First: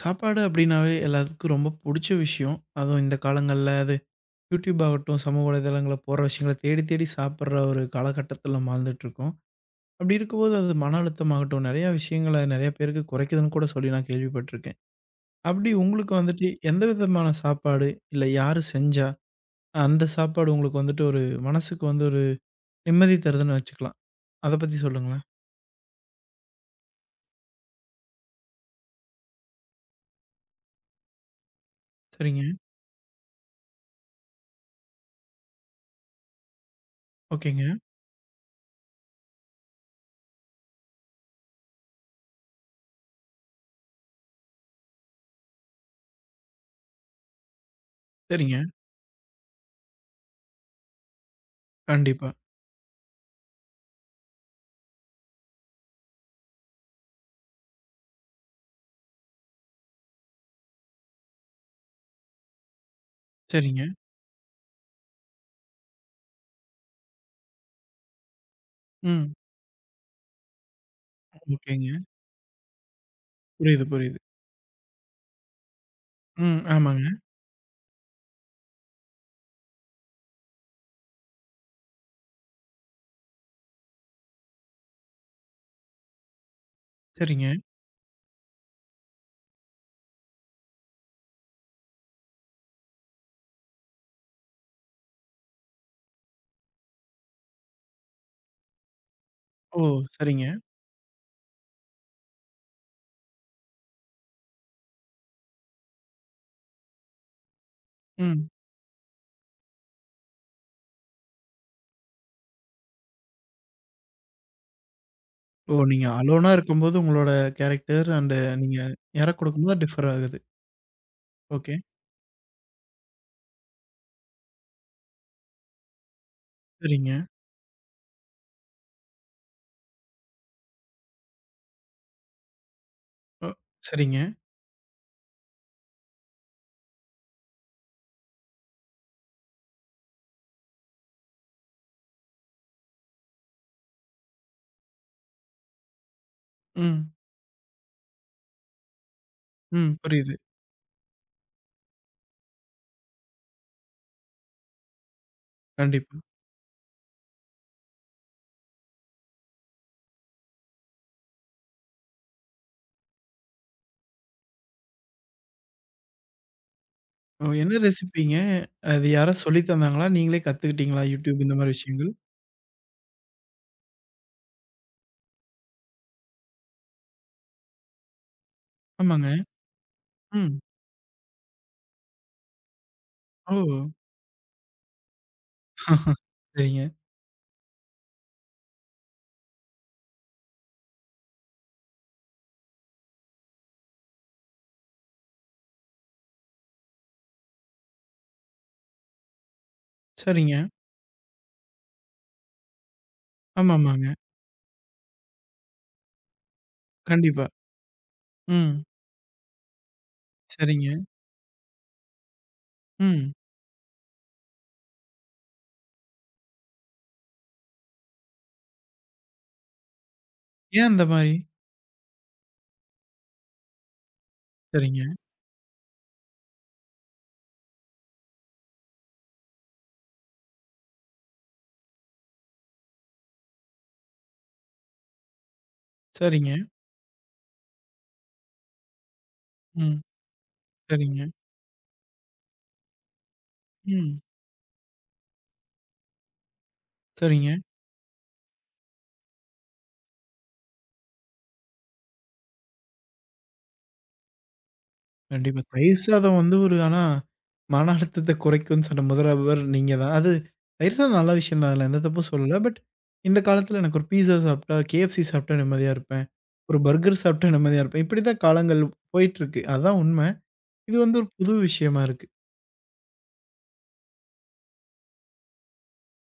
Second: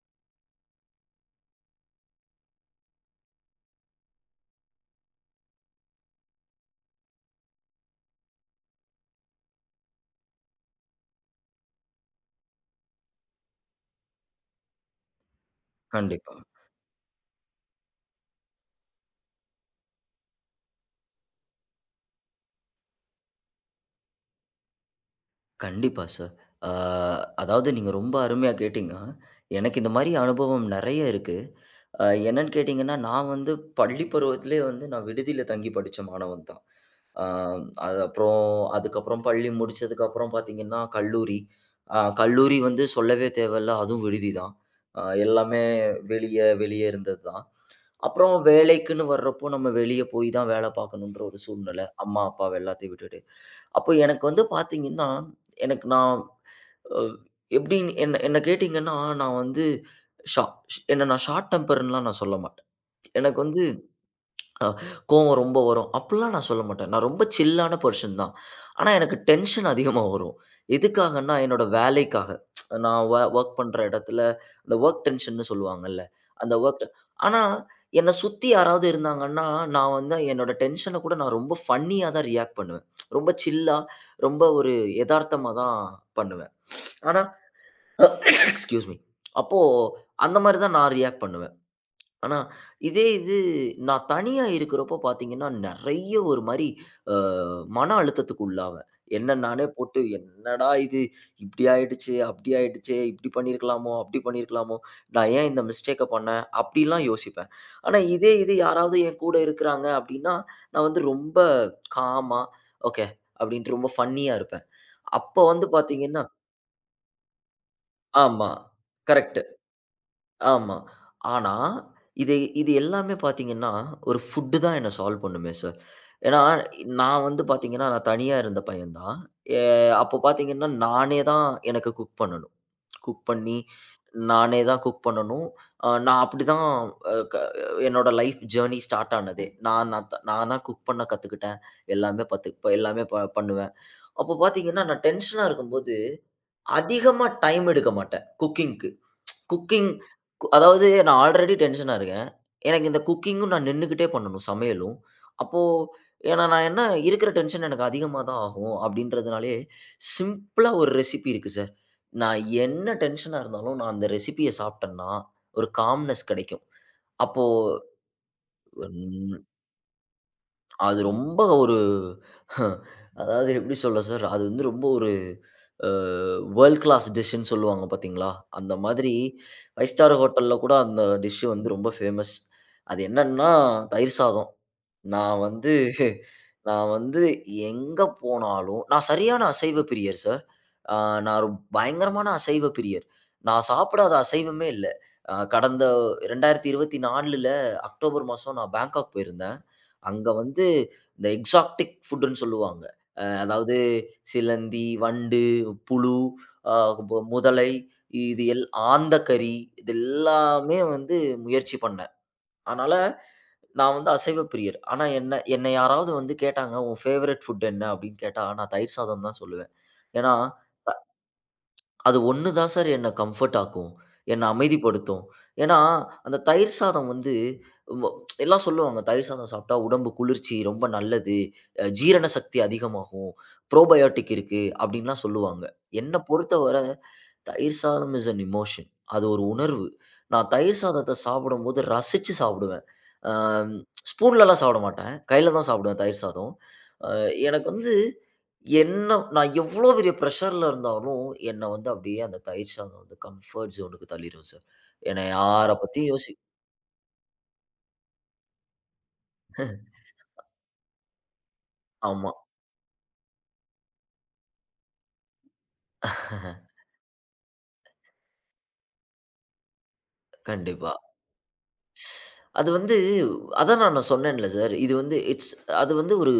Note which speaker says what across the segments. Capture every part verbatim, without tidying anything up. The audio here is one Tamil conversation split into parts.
Speaker 1: சாப்பாடு அப்படின்னாவே எல்லாத்துக்கும் ரொம்ப புடிச்ச விஷயம். அதுவும் இந்த காலங்கள்ல அது யூடியூப் ஆகட்டும், சமூக வலைதளங்கள்ல போற விஷயங்கள தேடி தேடி சாப்பிடுற ஒரு காலகட்டத்தில நம்ம வாழ்ந்துட்டுருக்கோம். அப்படி இருக்கும்போது அது மன அழுத்தமாகட்டும், நெறைய விஷயங்கள நெறைய பேருக்கு குறைக்குதுன்னு கூட சொல்லி நான் கேள்விப்பட்டுருக்கேன். அப்படி உங்களுக்கு
Speaker 2: கண்டிப்பா.
Speaker 1: வந்துட்டு எந்த விதமான சாப்பாடு, இல்ல யாரு செஞ்சா, அந்த சாப்பாடு உங்களுக்கு வந்துட்டு ஒரு மனசுக்கு வந்து ஒரு நிம்மதி தருதுன்னு வச்சுக்கலாம். அத பத்தி சொல்லுங்களேன்.
Speaker 2: கண்டிப்பா சார். ஆ அதாவது நீங்க ரொம்ப அருமையா கேட்டீங்க. எனக்கு இந்த மாரி அனுபவம் நெறைய இருக்கு. அ
Speaker 1: சரிங்க.
Speaker 2: என்னன்னு கேட்டீங்கன்னா, நான் வந்து பள்ளி பருவத்திலேயே வந்து நான் விடுதியில தங்கி படிச்ச மாணவன் தான். ஆ
Speaker 1: ஓகேங்க.
Speaker 2: அது அப்புறம் அதுக்கப்புறம் பள்ளி முடிச்சதுக்கப்புறம் பார்த்தீங்கன்னா, கல்லூரி. அ கல்லூரி வந்து சொல்லவே தேவையில்ல. அதுவும் விடுதி தான். அ எல்லாமே வெளிய வெளிய இருந்தது தான். அப்புறம்
Speaker 1: சரிங்க.
Speaker 2: வேலைக்குன்னு வர்றப்போ நம்ம வெளிய போய் தான் வேல பார்க்கணுன்ற ஒரு சூழ்நிலை. அம்மா,
Speaker 1: கண்டிப்பா.
Speaker 2: அப்பாவ எல்லாத்தையும் விட்டுட்டு. அப்போ எனக்கு வந்து பார்த்தீங்கன்னா, எனக்கு நான் அ எப்படின்னு என்ன என்ன கேட்டீங்கன்னா, நான் வந்து ஷா என்ன நான் ஷார்ட் டெம்பர்ன்லாம் நான் சொல்ல மாட்டேன். எனக்கு வந்து
Speaker 1: சரிங்க.
Speaker 2: அ கோவம் ரொம்ப வரும். அப்பிடிலாம் நான் சொல்ல மாட்டேன். நான் ரொம்ப சில்லான பெர்சன் தான். ஆனா, எனக்கு
Speaker 1: ம்.
Speaker 2: டென்ஷன் அதிகமா வரும். எதுக்காகன்னா, என்னோட
Speaker 1: ஓகேங்க.
Speaker 2: வேலைக்காக. நான் வொ வொர்க் பண்ற
Speaker 1: புரியுது, புரியுது.
Speaker 2: இடத்துல, அந்த வொர்க் டென்ஷன்னு சொல்லுவாங்கல்ல. அந்த
Speaker 1: ம்.
Speaker 2: வொர்க்
Speaker 1: ஆமாங்க.
Speaker 2: ஆனா, என்ன சுத்தி யாராவது இருந்தாங்கன்னா, நான் வந்து என்னோட டென்ஷன கூட நான் ரொம்ப ஃபன்னியா தான் ரியாக்ட் பண்ணுவேன். ரொம்ப சில்லா, ரொம்ப ஒரு எதார்த்தமா தான் பண்ணுவேன். ஆனா
Speaker 1: சரிங்க.
Speaker 2: Excuse me. அப்போ அந்தமாரி தான் நான் ரியாக்ட் பண்ணுவேன். ஆனா, இதே இது நான் தனியா இருக்கிறப்போ பார்த்தீங்கன்னா, நெறைய ஒரு மாரி அ மன அழுத்தத்துக்கு உள்ளாவேன். என்ன நானே
Speaker 1: ஓ!
Speaker 2: போட்டு,
Speaker 1: சரிங்க.
Speaker 2: "என்னடா இது இப்படி ஆயிடுச்சே, அப்படி ஆயிடுச்சே, இப்படி பண்ணியிருக்கலாமோ, அப்படி பண்ணியிருக்கலாமோ, நான் ஏன் இந்த மிஸ்டேக்க பண்ணேன்?" அப்படிலாம் யோசிப்பேன். ஆனா, இதே
Speaker 1: ம்.
Speaker 2: இது யாராவது என் கூட இருக்கிறாங்க அப்படின்னா, நான் வந்து ரொம்ப காமா, "ஓகே" அப்படின்ட்டு ரொம்ப ஃபன்னியா இருப்பேன். அப்ப வந்து
Speaker 1: ஓ! நீங்க
Speaker 2: பார்த்தீங்கன்னா
Speaker 1: அலோனா இருக்கும்போது உங்களோட கேரக்டர் அண்ட்
Speaker 2: ஆமா.
Speaker 1: நீங்க
Speaker 2: கரெக்ட்.
Speaker 1: யாராவது குடுக்கும்போது டிஃபர் ஆகுது.
Speaker 2: ஆமா. ஆனா,
Speaker 1: ஓகே.
Speaker 2: இது இது எல்லாமே பார்த்தீங்கன்னா, ஒரு ஃபுட்டு தான் என்ன சால்வ் பண்ணுமே சார். ஏன்னா,
Speaker 1: சரிங்க.
Speaker 2: நான் வந்து பார்த்தீங்கன்னா, நான் தனியா இருந்த பையன் தான். எ அப்போ பார்த்தீங்கன்னா, நானே தான் எனக்கு குக் பண்ணணும். குக்
Speaker 1: ஓ!
Speaker 2: பண்ணி,
Speaker 1: சரிங்க.
Speaker 2: நானே தான் குக் பண்ணணும். அ நான் அப்படி தான் அ க என்னோட லைஃப் ஜர்னி ஸ்டார்ட் ஆனதே. நான் நான் த நான் தான் குக் பண்ண கத்துக்கிட்டேன். எல்லாமே பத்து எல்லாமே ப பண்ணுவேன். அப்போ பார்த்தீங்கன்னா, நான் டென்ஷனா இருக்கும்போது
Speaker 1: ம்.
Speaker 2: அதிகமா டைம் எடுக்க மாட்டேன் குக்கிங்க்கு.
Speaker 1: ம்.
Speaker 2: குக்கிங்
Speaker 1: புரியுது.
Speaker 2: கு அதாவது நான் ஆல்ரெடி டென்ஷனா இருக்கேன். எனக்கு இந்த குக்கிங்கும் நான் நின்னுக்கிட்டே பண்ணணும் சமையலும். அப்போ
Speaker 1: கண்டிப்பா.
Speaker 2: ஏன்னா நான் என்ன இருக்கிற டென்ஷன் எனக்கு அதிகமா தான் ஆகும் அப்படின்றதுனாலயே, சிம்பிளா ஒரு ரெசிபி இருக்கு சார். நான் என்ன டென்ஷனா இருந்தாலும் நான் அந்த ரெசிபிய சாப்பிட்டேன்னா, ஒரு காம்னஸ் கிடைக்கும். அப்போ
Speaker 1: ஓ! என்ன ரெசிபிங்க? அது யாரோ சொல்லி தந்தாங்களா? நீங்களே
Speaker 2: அது
Speaker 1: கத்துக்கிட்டீங்களா? YouTube
Speaker 2: ரொம்ப
Speaker 1: இந்த மாரி
Speaker 2: ஒரு
Speaker 1: விஷயங்கள்?
Speaker 2: அதாவது எப்படி சொல்ல சார், அது வந்து ரொம்ப ஒரு அ வேர்ல்ட் கிளாஸ் டிஷ்ன்னு சொல்லுவாங்க பார்த்தீங்களா? அந்த மாதிரி
Speaker 1: ஆமாங்க.
Speaker 2: ஐந்து ஸ்டார் ஹோட்டல்ல
Speaker 1: ம்.
Speaker 2: கூட அந்த டிஷ் வந்து ரொம்ப ஃபேமஸ். அது என்னன்னா,
Speaker 1: ஓ!
Speaker 2: தயிர் சாதம். நான் வந்து
Speaker 1: சரிங்க.
Speaker 2: நான் வந்து எங்க போனாலும் நான் சரியான அசைவ பிரியர் சார். அ நான் ஒரு பயங்கரமான அசைவ பிரியர். நான் சாப்பிடாத அசைவமே இல்ல. அ கடந்த இரண்டாயிரத்து இருபத்தி நான்கில் அக்டோபர் மாசம் நான் பேங்காக் போயிருந்தேன். அங்க
Speaker 1: சரிங்க.
Speaker 2: வந்து இந்த எக்ஸாடிக் ஃபுட்டுன்னு சொல்லுவாங்க. அ அதாவது
Speaker 1: ஆமாமாங்க.
Speaker 2: சிலந்தி, வண்டு, புழு, அ பு
Speaker 1: கண்டிப்பா.
Speaker 2: முதலை இது எல்
Speaker 1: ம்.
Speaker 2: ஆந்தைக்கறி இது எல்லாமே
Speaker 1: சரிங்க.
Speaker 2: வந்து முயற்சி பண்ணேன். அதனால
Speaker 1: ம்.
Speaker 2: நான் வந்து அசைவ பிரியர். ஆனா என்ன என்னை யாராவது வந்து கேட்டாங்க, "உன் ஃபேவரைட் ஃபுட் என்ன?" அப்படின்னு கேட்டா, நான் தயிர் சாதம் தான் சொல்லுவேன். ஏன்னா
Speaker 1: ஏன் அந்த மாரி?
Speaker 2: அது ஒண்ணு தான் சார் என்ன கம்ஃபர்ட் ஆக்கும். என்ன
Speaker 1: சரிங்க.
Speaker 2: அமைதிப்படுத்தும். ஏன்னா, அந்த தயிர் சாதம் வந்து வ எல்லாம் சொல்லுவாங்க. தயிர் சாதம் சாப்பிட்டா உடம்பு குளிர்ச்சி ரொம்ப நல்லது. அ ஜீரண சக்தி அதிகமாகும். ப்ரோபயோடிக் இருக்கு. அப்படின்லாம் சொல்லுவாங்க. என்ன
Speaker 1: சரிங்க.
Speaker 2: பொறுத்தவர தயிர் சாதம் இஸ் அன் எமோஷன். அது ஒரு உணர்வு.
Speaker 1: ம்.
Speaker 2: நான் தயிர் சாதத்த
Speaker 1: சரிங்க.
Speaker 2: சாப்பிடும்போது ரசிச்சு சாப்பிடுவேன். அ
Speaker 1: ம்.
Speaker 2: ஸ்பூன்லலாம் சாப்பிட மாட்டேன். கையில தான் சாப்பிடுவேன் தயிர் சாதம். அ
Speaker 1: சரிங்க.
Speaker 2: எனக்கு வந்து என்ன நான் எவ்ளோ பெரிய பிரஷர்ல இருந்தாலும், என்ன வந்து அப்படியே அந்த தயிர் சாதம் வந்து கம்ஃபர்ட் ஜோனுக்கு தள்ளிரும் சார். என்ன
Speaker 1: கண்டிப்பா.
Speaker 2: யார
Speaker 1: தயிர்
Speaker 2: பத்தியும் யோசி
Speaker 1: சாதம் வந்து ஒரு ஆனா, மன அழுத்தத்த குறைக்கும்னு சொன்ன முதலவர் நீங்க தான். அது தயிர் சாதம் நல்ல விஷயம் தான். அதுல எந்த தப்பும்
Speaker 2: ஆமா.
Speaker 1: சொல்லல. பட் இந்த காலத்துல எனக்கு ஒரு பீஸா சாப்பிட்டா, கே எஃப் சி சாப்பிட்டா நிம்மதியா இருப்பேன். ஒரு பர்கர் சாப்பிட்டா நிம்மதியா இருப்பேன். இப்படிதான் காலங்கள் போயிட்டுருக்கு. அதான் உண்ம.
Speaker 2: கண்டிப்பா.
Speaker 1: இது வந்து ஒரு புது விஷயமா இருக்கு.
Speaker 2: அது வந்து அதான் நான் சொன்னேன்ல சார். இது வந்து இட்ஸ் அது வந்து ஒரு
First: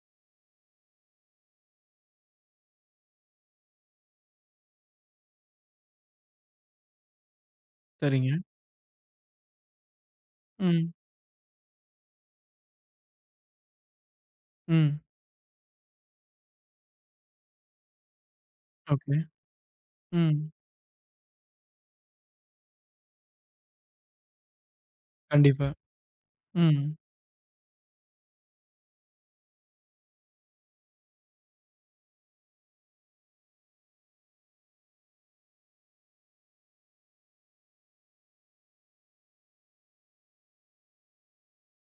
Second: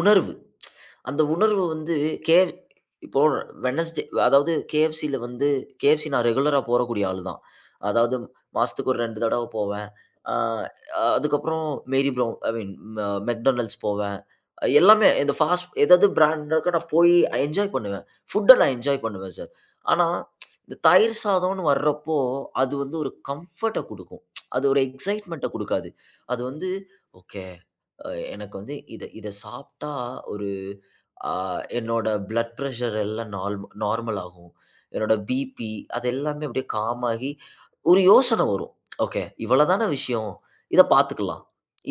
Speaker 2: உணர்வு. அந்த உணர்வு வந்து கே இப்போ வெட்னஸ்டே அதாவது K F C-ல வந்து K F C நான் ரெகுலரா போறக்கூடிய ஆளு தான். அதாவது
Speaker 1: சரிங்க.
Speaker 2: மாசத்துக்கு ஒரு ரெண்டு தடவ போவேன். அ
Speaker 1: ம்.
Speaker 2: அதுக்கப்புறம் மேரி ப்ரவுன் ஐ மீன் அ மெக்டொனால்ட்ஸ் போவேன்.
Speaker 1: ம்.
Speaker 2: எல்லாமே இந்த ஃபாஸ்ட் ஏதாவது பிராண்ட் இருக்கோ நான் போய் என்ஜாய் பண்ணுவேன். ஃபுட்ட நான் என்ஜாய்
Speaker 1: ஓகே.
Speaker 2: பண்ணுவேன் சார். ஆனா,
Speaker 1: ம்.
Speaker 2: இந்த தயிர் சாதம்ன்னு வர்றப்போ, அது வந்து ஒரு கம்ஃபர்ட்ட குடுக்கும். அது ஒரு எக்ஸைட்மென்ட்ட
Speaker 1: கண்டிப்பா.
Speaker 2: குடுக்காது. அது வந்து,
Speaker 1: ம்.
Speaker 2: "ஓகே. அ எனக்கு வந்து இத இத சாப்ட்டா ஒரு ஆ என்னோட பிளட் பிரஷர் எல்லாம் நார்ம் நார்மல் ஆகும். என்னோட பிபி அது எல்லாமே அப்படியே காம் ஆகி, ஒரு யோசனை வரும். ஓகே இவ்வளதான விஷயம். இத பார்த்துக்கலாம்.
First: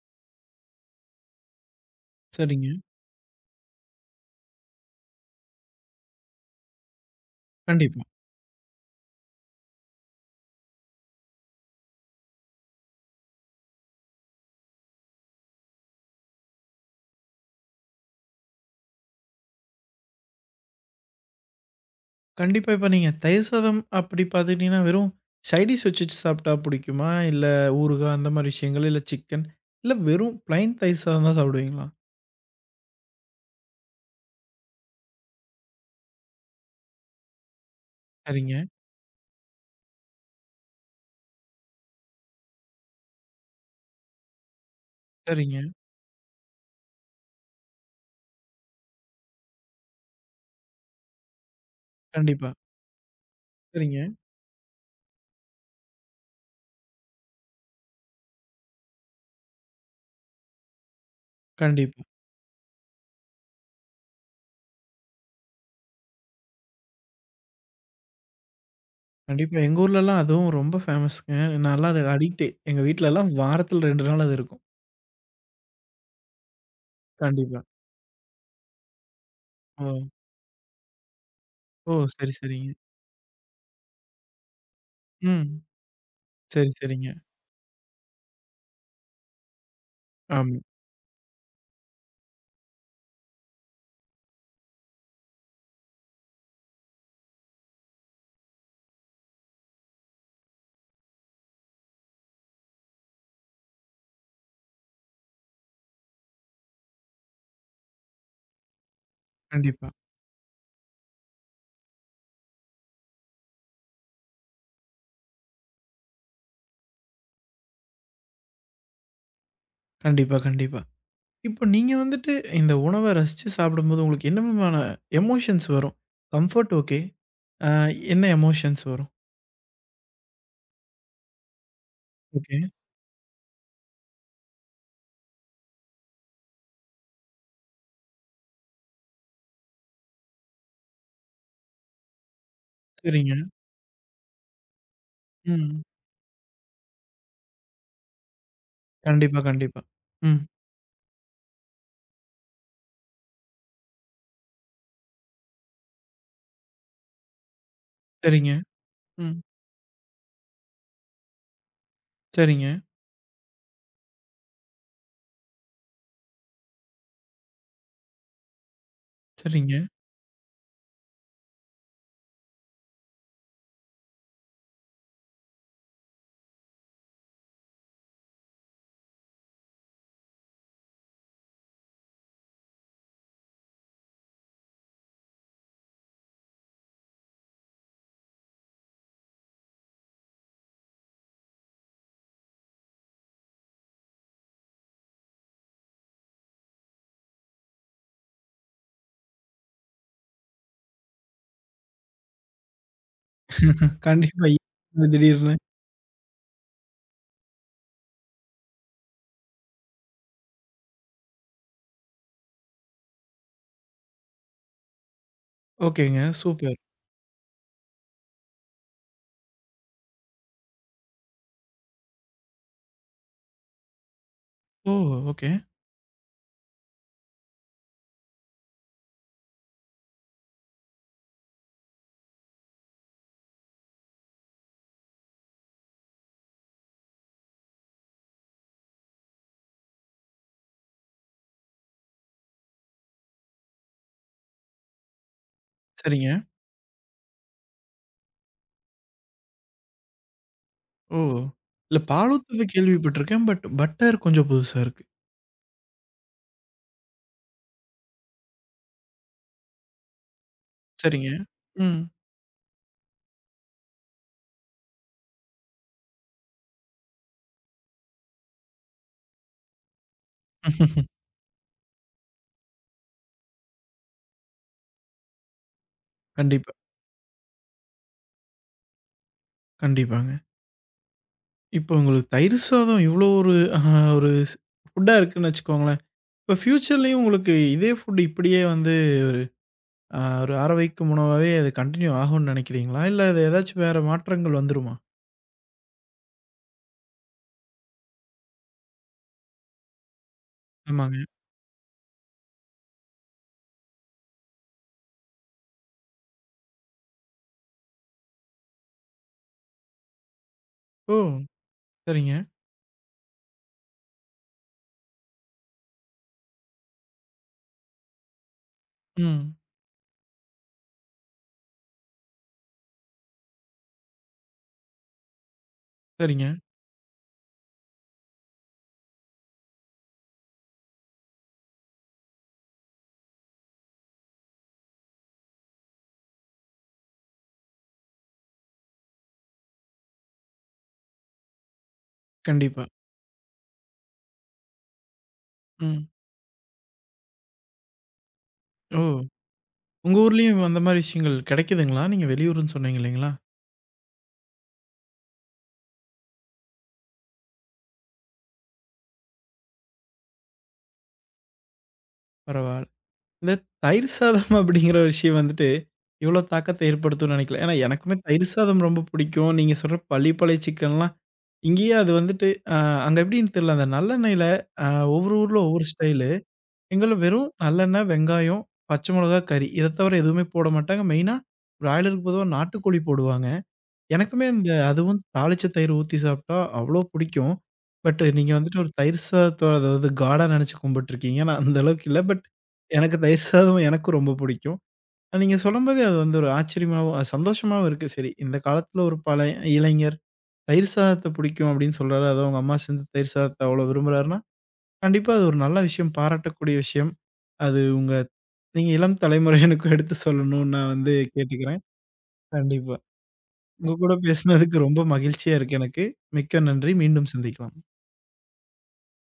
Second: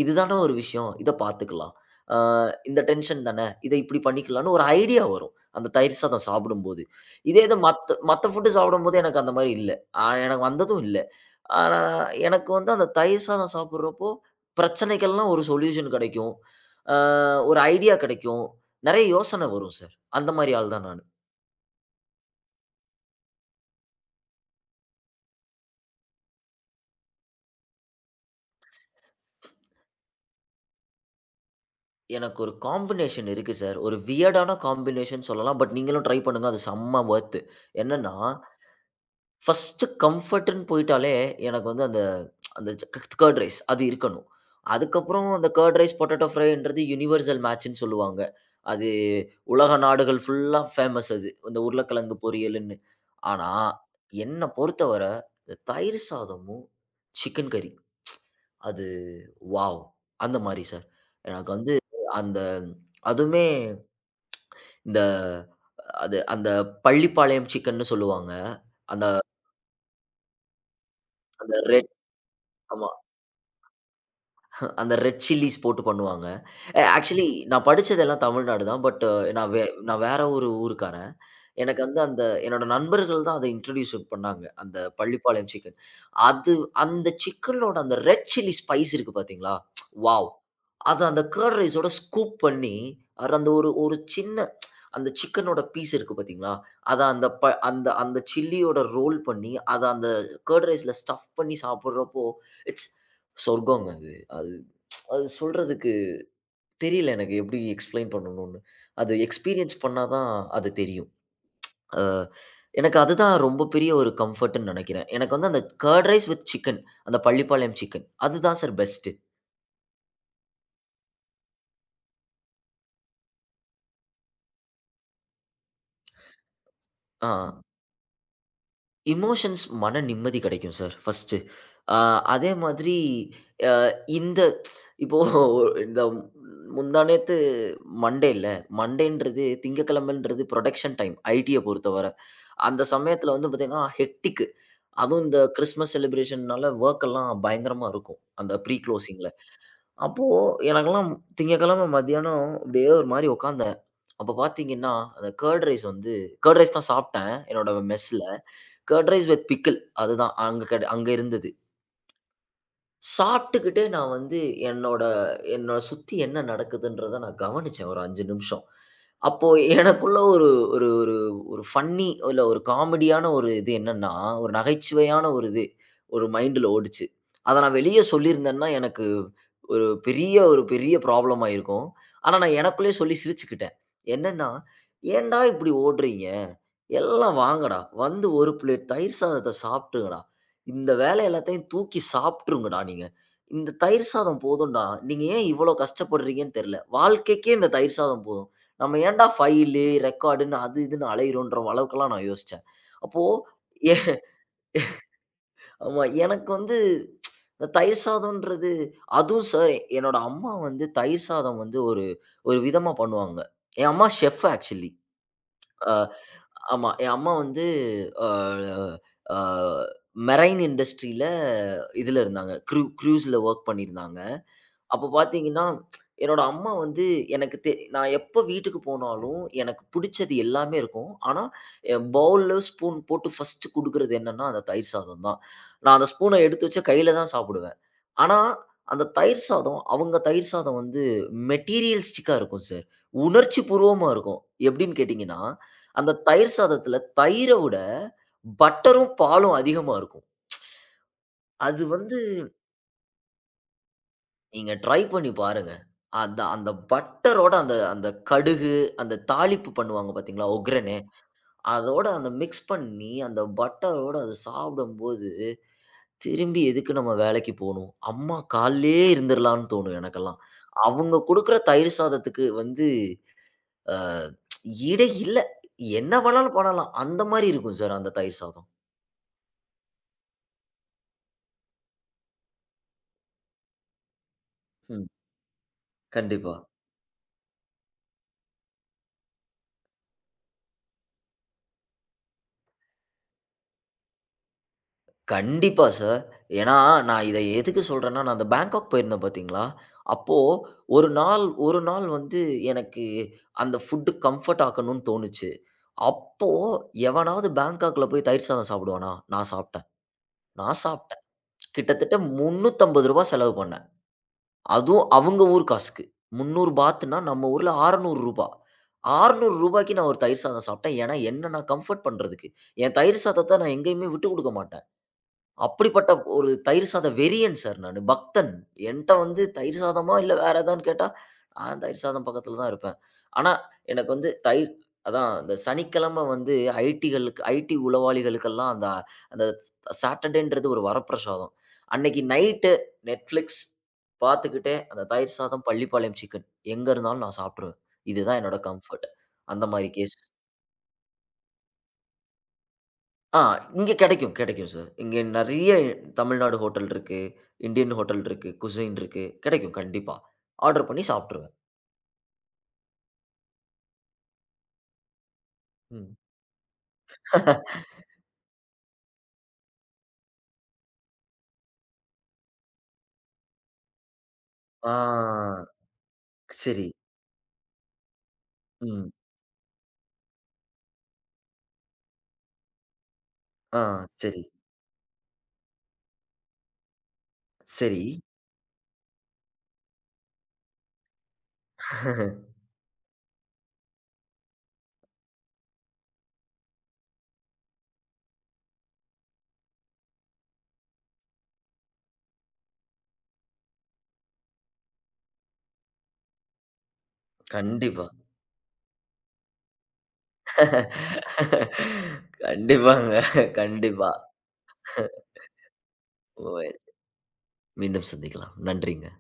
Speaker 2: இதுதான ஒரு விஷயம். இத பார்த்துக்கலாம். ஆ
Speaker 1: சரிங்க.
Speaker 2: இந்த டென்ஷன் தானே. இத இப்படி பண்ணிக்கலாம்ன்னு ஒரு ஐடியா வரும். அந்த தயிர் சாதம் சாப்பிடும்போது. இதே இது மத்த
Speaker 1: கண்டிப்பா.
Speaker 2: மத்த ஃபுட் சாப்பிடும்போது எனக்கு அந்த மாரி இல்ல. ஆ எனக்கு வந்ததும் இல்ல. ஆனா எனக்கு வந்து அந்த தயிர் சாதம் சாப்பிடுறப்போ, பிரச்சனைக்கெல்லாம் ஒரு சொல்யூஷன் கிடைக்கும். ஆ ஒரு ஐடியா கிடைக்கும். நெறைய யோசனை வரும் சார். அந்த மாரி ஆள் தான் நானு.
Speaker 1: கண்டிப்பா. இப்ப நீங்க தயிர் சாதம் அப்படி பாத்துக்கிட்டீங்கன்னா, வெறும் சைட் டிஷ் வச்சுட்டு சாப்பிட்டா புடிக்குமா? இல்ல ஊறுகாய் அந்த மாரி விஷயங்கள், இல்ல சிக்கன், இல்ல வெறும் பிளைன் தயிர் சாதம் தான் சாப்பிடுவீங்களா?
Speaker 2: எனக்கு ஒரு காம்பினேஷன் இருக்கு சார். ஒரு வியர்டான காம்பினேஷன் சொல்லலாம். பட் நீங்களும் ட்ரை பண்ணுங்க. அது செம்ம வொர்த்து. என்னன்னா,
Speaker 1: சரிங்க,
Speaker 2: ஃபர்ஸ்ட்டு கம்ஃபர்ட்ன்னு போய்ட்டாலே எனக்கு வந்து அந்த அந்த கர்ட் ரைஸ் அது இருக்கணும். அதுக்கப்புறம் அந்த
Speaker 1: சரிங்க.
Speaker 2: கர்ட் ரைஸ், பொட்டேட்டோ ஃப்ரைன்றது யுனிவர்சல் மேட்ச்ன்னு சொல்லுவாங்க. அது உலக நாடுகள் ஃபுல்லா ஃபேமஸ் அது. இந்த உருளைக்கிழங்கு
Speaker 1: கண்டிப்பா.
Speaker 2: பொரியலுன்னு. ஆனா,
Speaker 1: சரிங்க.
Speaker 2: என்ன பொறுத்தவர இந்த தயிர் சாதமும், சிக்கன் கறி அது வாவ்! அந்த மாரி சார். எனக்கு வந்து
Speaker 1: கண்டிப்பா.
Speaker 2: அந்த அதுவுமே இந்த அது அந்த பள்ளிப்பாளையம் சிக்கன்னு சொல்லுவாங்க. அந்த
Speaker 1: கண்டிப்பா. எங்க ஊர்லலாம் அதுவும் ரொம்ப ஃபேமஸ்ங்க.
Speaker 2: அந்த
Speaker 1: நான்லாம்
Speaker 2: ரெட்
Speaker 1: அதுக்கு அடிக்ட்டே. எங்க
Speaker 2: ஆமா.
Speaker 1: வீட்லலாம் வாரத்துல ரெண்டு நாள் அது இருக்கும்.
Speaker 2: அந்த ரெட் சில்லிஸ் போட்டு பண்ணுவாங்க. அ ஆக்சுவலி
Speaker 1: கண்டிப்பா.
Speaker 2: நான் படிச்சதெல்லாம் தமிழ்நாடு தான். பட் நான் வே
Speaker 1: ஓ!
Speaker 2: நான் வேற ஒரு ஊருக்காரன். எனக்கு
Speaker 1: ஓ!
Speaker 2: வந்து அந்த
Speaker 1: சரி,
Speaker 2: என்னோட
Speaker 1: சரிங்க.
Speaker 2: நண்பர்கள் தான் அத இன்ட்ரோடியூஸ் பண்ணாங்க. அந்த பள்ளிப்பாளையம்
Speaker 1: ம்.
Speaker 2: சிக்கன். அது
Speaker 1: சரி, சரிங்க.
Speaker 2: அந்த சிக்கனோட அந்த ரெட் சில்லி ஸ்பைஸ் இருக்கு பார்த்தீங்களா? வாவ்!
Speaker 1: ஆமா.
Speaker 2: அத அந்த கர்ட் ரைஸோட ஸ்கூப் பண்ணி, அது அந்த ஒரு ஒரு சின்ன அந்த சிக்கனோட பீஸ் இருக்கு பார்த்தீங்களா, அத அந்த ப அந்த அந்த சில்லியோட ரோல் பண்ணி, அத அந்த கர்ட் ரைஸ்ல ஸ்டஃப் பண்ணி சாப்பிடுறப்போ, இட்ஸ் சொர்க்கங்க அது. அது அது சொல்றதுக்கு தெரியல எனக்கு எப்படி எக்ஸ்ப்ளைன் பண்ணணும்னு. அது எக்ஸ்பீரியன்ஸ்
Speaker 1: கண்டிப்பா.
Speaker 2: பண்ணா தான் அது தெரியும். அ எனக்கு அதுதான் ரொம்ப பெரிய ஒரு கம்ஃபர்ட்ன்னு நெனைக்கிறேன். எனக்கு வந்து அந்த கர்ட் ரைஸ் வித் சிக்கன் அந்த பள்ளிப்பாளையம் சிக்கன் அதுதான் சார் பெஸ்ட்டு.
Speaker 1: கண்டிப்பா, கண்டிப்பா. இப்போ நீங்க வந்துட்டு இந்த உணவ ரசிச்சு சாப்பிடும்போது உங்களுக்கு என்ன விதமான எமோஷன்ஸ் வரும்? Comfort okay.
Speaker 2: ஆ.
Speaker 1: அ என்ன எமோஷன்ஸ் வரும்?
Speaker 2: எமோஷன்ஸ் மன நிம்மதி கிடைக்கும் சார் ஃபர்ஸ்ட்டு. அ அதே
Speaker 1: ஓகே.
Speaker 2: மாதிரி அ இந்த இப்போ இந்த முந்தாநேத்து மண்டேல்ல, மண்டேன்றது திங்கட்கிழமைன்றது புரொடக்ஷன் டைம் ஐடிய பொறுத்தவர. அந்த
Speaker 1: சரிங்க.
Speaker 2: சமயத்தில வந்து பார்த்தீங்கன்னா, ஹெக்டிக்கு அதுவும் இந்த
Speaker 1: ம்.
Speaker 2: கிறிஸ்மஸ் செலிப்ரேஷன்னால வொர்க் எல்லாம் பயங்கரமா இருக்கும். அந்த ப்ரீ குளோசிங்கில.
Speaker 1: கண்டிப்பா, கண்டிப்பா.
Speaker 2: அப்போ
Speaker 1: ம்.
Speaker 2: எனக்கெல்லாம் திங்கட்கிழமை மதியானம் அப்படியே ஒரு மாரி உட்காந்தேன். அப்ப பார்த்தீங்கன்னா, அந்த கர்ட் ரைஸ் வந்து கர்ட் ரைஸ் தான் சாப்பிட்டேன் என்னோட மெஸ்ல.
Speaker 1: சரிங்க.
Speaker 2: கர்ட் ரைஸ்
Speaker 1: ம்.
Speaker 2: வித் பிக்கிள் அதுதான் அங்க கெட அங்க இருந்தது.
Speaker 1: சரிங்க,
Speaker 2: சாப்பிட்டுக்கிட்டே நான் வந்து என்னோட என்னோட சுத்தி என்ன நடக்குதுன்றத நான் கவனிச்சேன் ஒரு ஐந்து நிமிஷம். அப்போ
Speaker 1: சரிங்க.
Speaker 2: எனக்குள்ள ஒரு ஒரு ஒரு ஒரு ஃபன்னி இல்ல ஒரு காமெடியான ஒரு இது என்னன்னா, ஒரு நகைச்சுவையான ஒரு இது ஒரு மைண்ட்ல ஓடுச்சு. அத நான் வெளிய சொல்லியிருந்தேன்னா, எனக்கு ஒரு பெரிய ஒரு பெரிய ப்ராப்ளம் ஆயிருக்கும். ஆனா நான் எனக்குள்ளேயே சொல்லி சிரிச்சுக்கிட்டேன். என்னன்னா, "ஏன்டா இப்படி ஓடுறீங்க? எல்லாம் வாங்கடா. வந்து ஒரு பிளேட் தயிர் சாதத்த சாப்பிடுங்கடா. இந்த வேலை எல்லாத்தையும் தூக்கி சாப்பிட்டுருங்கடா நீங்க. இந்த தயிர் சாதம் போதும்டா. நீங்க ஏன் இவ்வளோ கஷ்டப்படுறீங்கன்னு தெரியல. வாழ்க்கைக்கே இந்த தயிர் சாதம் போதும். நம்ம ஏன்டா ஃபைலு, ரெக்கார்டுன்னு அது இதுன்னு அலையிறோன்ற அளவுக்கெல்லாம் நான் யோசிச்சேன். அப்போ எ
Speaker 1: கண்டிப்பா. திடீர்னு.
Speaker 2: ஆமா. எனக்கு வந்து இந்த தயிர் சாதம்ன்றது அதுவும் சார் என்னோட அம்மா வந்து தயிர் சாதம் வந்து ஒரு ஒரு விதமா பண்ணுவாங்க. என் அம்மா செஃப் ஆக்சுவலி. அ.
Speaker 1: ஓகேங்க. சூப்பர்.
Speaker 2: ஆமா. என் அம்மா வந்து அ அ மெரைன் இண்டஸ்ட்ரியில இதுல இருந்தாங்க. க்ரூ க்ரூஸ்ல வொர்க் பண்ணியிருந்தாங்க.
Speaker 1: ஓ!
Speaker 2: அப்போ
Speaker 1: ஓகே.
Speaker 2: பார்த்தீங்கன்னா, என்னோட அம்மா வந்து எனக்கு தெ நான் எப்ப வீட்டுக்கு போனாலும், எனக்கு பிடிச்சது எல்லாமே இருக்கும். ஆனா, என் பவுல்ல ஸ்பூன் போட்டு ஃபர்ஸ்ட்டு குடுக்குறது என்னன்னா, அந்த தயிர் சாதம் தான். நான் அந்த ஸ்பூன எடுத்து வச்சா கையில தான் சாப்பிடுவேன். ஆனா, அந்த தயிர் சாதம் அவங்க தயிர் சாதம் வந்து மெட்டீரியலிஸ்டிக்கா இருக்கும் சார். உணர்ச்சி பூர்வமா இருக்கும். எப்படின்னு கேட்டீங்கன்னா, அந்த
Speaker 1: சரிங்க.
Speaker 2: தயிர் சாதத்தில தயிர விட பட்டரும், பாலும் அதிகமா இருக்கும்.
Speaker 1: ஓ!
Speaker 2: அது
Speaker 1: இல்ல
Speaker 2: வந்து
Speaker 1: பாலூத்தது கேள்விப்பட்டுருக்கேன். பட் பட்டர் கொஞ்சம்
Speaker 2: நீங்க
Speaker 1: புதுசா
Speaker 2: ட்ரை
Speaker 1: இருக்கு.
Speaker 2: பண்ணி பாருங்க. அந்த அந்த பட்டரோட அந்த அந்த கடுகு, அந்த தாளிப்பு பண்ணுவாங்க பார்த்தீங்களா? ஒக்ரனே,
Speaker 1: சரிங்க. ம்.
Speaker 2: அதோட அந்த மிக்ஸ் பண்ணி, அந்த பட்டரோட அத சாப்பிடும்போது, திரும்பி எதுக்கு நம்ம வேலைக்கு போணும்? அம்மா கால்லயே இருந்துரலான்னு தோணும் எனக்கெல்லாம். அவங்க குடுக்குற தயிர் சாதத்துக்கு வந்து அ ஈடே இல்ல. என்ன வேணாலும்
Speaker 1: கண்டிப்பா,
Speaker 2: பண்ணலாம். அந்த மாரி இருக்கும் சார் அந்த தயிர் சாதம்.
Speaker 1: கண்டிப்பாங்க. இப்போ உங்களுக்கு தயிர் சாதம் இவ்வளோ ஒரு அ ஒரு ஸ்
Speaker 2: ம்.
Speaker 1: ஃபுட்டா இருக்குன்னு வச்சுக்கோங்களேன்.
Speaker 2: கண்டிப்பா.
Speaker 1: இப்ப ஃபியூச்சர்லயும் உங்களுக்கு இதே ஃபுட் இப்படியே வந்து அ ஒரு ஆரோக்கியக்கும் உணவாவே அது கன்டின்யூ ஆகும்ன்னு நினைக்கிறீங்களா? இல்ல அது ஏதாச்சும் வேற மாற்றங்கள் வந்துருமா?
Speaker 2: கண்டிப்பா சார். ஏன்னா, நான் இத எதுக்கு சொல்றேன்னா, நான் அந்த பேங்காக் போயிருந்தேன் பார்த்தீங்களா? அப்போ ஒரு
Speaker 1: ஆமாங்க.
Speaker 2: நாள் ஒரு நாள் வந்து எனக்கு அந்த ஃபுட் கம்ஃபோர்ட் ஆக்கணும்னு தோணுச்சு. அப்போ எவனாவது பேங்காக்ல போய் தயிர் சாதம் சாப்பிடுவானா? நான் சாப்பிட்டேன். நான்
Speaker 1: ஓ!
Speaker 2: சாப்பிட்டேன். கிட்டத்தட்ட ரூ.
Speaker 1: சரிங்க.
Speaker 2: முன்னூற்று ஐம்பது செலவு பண்ணேன். அதுவும் அவங்க ஊர் காசுக்கு. முன்னூறு பாத்ன்னா நம்ம ஊர்ல ரூ. அறுநூறு ரூ.
Speaker 1: ம்.
Speaker 2: அறுநூறுக்கு நான் ஒரு தயிர் சாதம் சாப்பிட்டேன். ஏன்னா, என்ன நான் கம்ஃபோர்ட் பண்றதுக்கு. என் தயிர் சாதத்த நான் எங்கேயுமே விட்டுக் குடுக்க மாட்டேன். அப்படிப்பட்ட
Speaker 1: சரிங்க.
Speaker 2: ஒரு தயிர் சாத வெறியன் சார் நானு. பக்தன். என்ட்ட வந்து தயிர் சாதமா? இல்ல வேற ஏதான்னு கேட்டா, நான் தயிர் சாதம் பக்கத்துல தான் இருப்பேன். ஆனா, எனக்கு வந்து தயிர் அதான் இந்த சனிக்கிழமை வந்து ஐடிகளுக்கு ஐடி உளவாளிகளுக்கெல்லாம் அந்த அந்த சாட்டர்டேன்றது ஒரு வரப்பிரசாதம். அன்னைக்கு நைட்டு
Speaker 1: கண்டிப்பா.
Speaker 2: நெட்ஃபிளிக்ஸ் பார்த்துக்கிட்டே அந்த தயிர் சாதம்,
Speaker 1: ம்.
Speaker 2: பள்ளிப்பாளையம் சிக்கன் எங்க இருந்தாலும் நான் சாப்ட்டுருவேன். இதுதான் என்னோட
Speaker 1: ஓ!
Speaker 2: கம்ஃபர்ட். அந்த மாரி
Speaker 1: உங்க
Speaker 2: கேஸ்.
Speaker 1: ஊர்லயும் அந்த மாரி விஷயங்கள் கிடைக்குதுங்களா? நீங்க வெளியூருன்னு சொன்னீங்க இல்லைங்களா?
Speaker 2: ஆ இங்க கெடைக்கும், கெடைக்கும் சார். இங்க நெறைய தமிழ்நாடு ஹோட்டல் இருக்கு, இந்தியன் ஹோட்டல் இருக்கு, குசைன் இருக்கு. கெடைக்கும் கண்டிப்பா. ஆர்டர் பண்ணி சாப்ட்டுருவேன்.
Speaker 1: பரவால்ல. இந்த தயிர் சாதம் அப்படிங்கிற விஷயம் வந்துட்டு,
Speaker 2: ம்.
Speaker 1: இவ்வளோ தாக்கத்த ஏற்படுத்தும்ன்னு நினைக்கல. ஏன்னா எனக்குமே தயிர் சாதம் ரொம்ப பிடிக்கும். நீங்க சொல்ற பள்ளிப்பாளைய சிக்கன்லாம் இங்கேயே அது வந்துட்டு அ அங்க எப்படின்னு தெரியல. அந்த நல்லெண்ணெயில அ ஒவ்வொரு ஊர்ல
Speaker 2: ஆ
Speaker 1: ஒவ்வொரு ஸ்டைலு.
Speaker 2: சரி.
Speaker 1: எங்கள்ல வெறும் நல்லெண்ணெய், வெங்காயம், பச்சை
Speaker 2: ம்.
Speaker 1: மொளகா, கறி. இத தவிர எதுவுமே போட மாட்டாங்க. மெயினா பிராய்லருக்கு பொதுவா நாட்டுக்கோழி போடுவாங்க.
Speaker 2: ஆ சரி,
Speaker 1: எனக்குமே இந்த அதுவும் தாளிச்ச தயிர் ஊத்தி சாப்பிட்டா அவ்ளோ பிடிக்கும்.
Speaker 2: சரி.
Speaker 1: பட் நீங்க வந்துட்டு ஒரு தயிர் சாதத்தோட அதாவது காடா நெனைச்சு கும்பிட்டுருக்கீங்க. நான் அந்த அளவுக்கு இல்ல. பட் எனக்கு தயிர் சாதம் எனக்கும் ரொம்ப பிடிக்கும். நீங்க சொல்லும்போதே அது வந்து ஒரு ஆச்சரியமாவும், அ சந்தோஷமாவும் இருக்கு. சரி, இந்த காலத்துல ஒரு பழைய இளைஞர் தயிர் சாதத்த பிடிக்கும் அப்படின்னு சொல்றாரு. அதுவும் அவங்க அம்மா செஞ்ச தயிர் சாதத்த அவ்வளோ விரும்புறாருன்னா, கண்டிப்பா அது ஒரு நல்ல விஷயம், பாராட்டக்கூடிய விஷயம். அது
Speaker 2: கண்டிப்பா.
Speaker 1: உங்க நீங்க இளம் தலைமுறையினருக்கும் எடுத்து சொல்லணும்னு நான் வந்து கேட்டுக்கிறேன். கண்டிப்பா.
Speaker 2: கண்டிப்பாங்க.
Speaker 1: உங்க
Speaker 2: கண்டிப்பா.
Speaker 1: கூட பேசுனதுக்கு ரொம்ப மகிழ்ச்சியா இருக்கு எனக்கு.
Speaker 2: ஓ
Speaker 1: மிக்க நன்றி. மீண்டும் சந்திக்கலாம்.
Speaker 2: மீண்டும் சந்திக்கலாம். நன்றிங்க.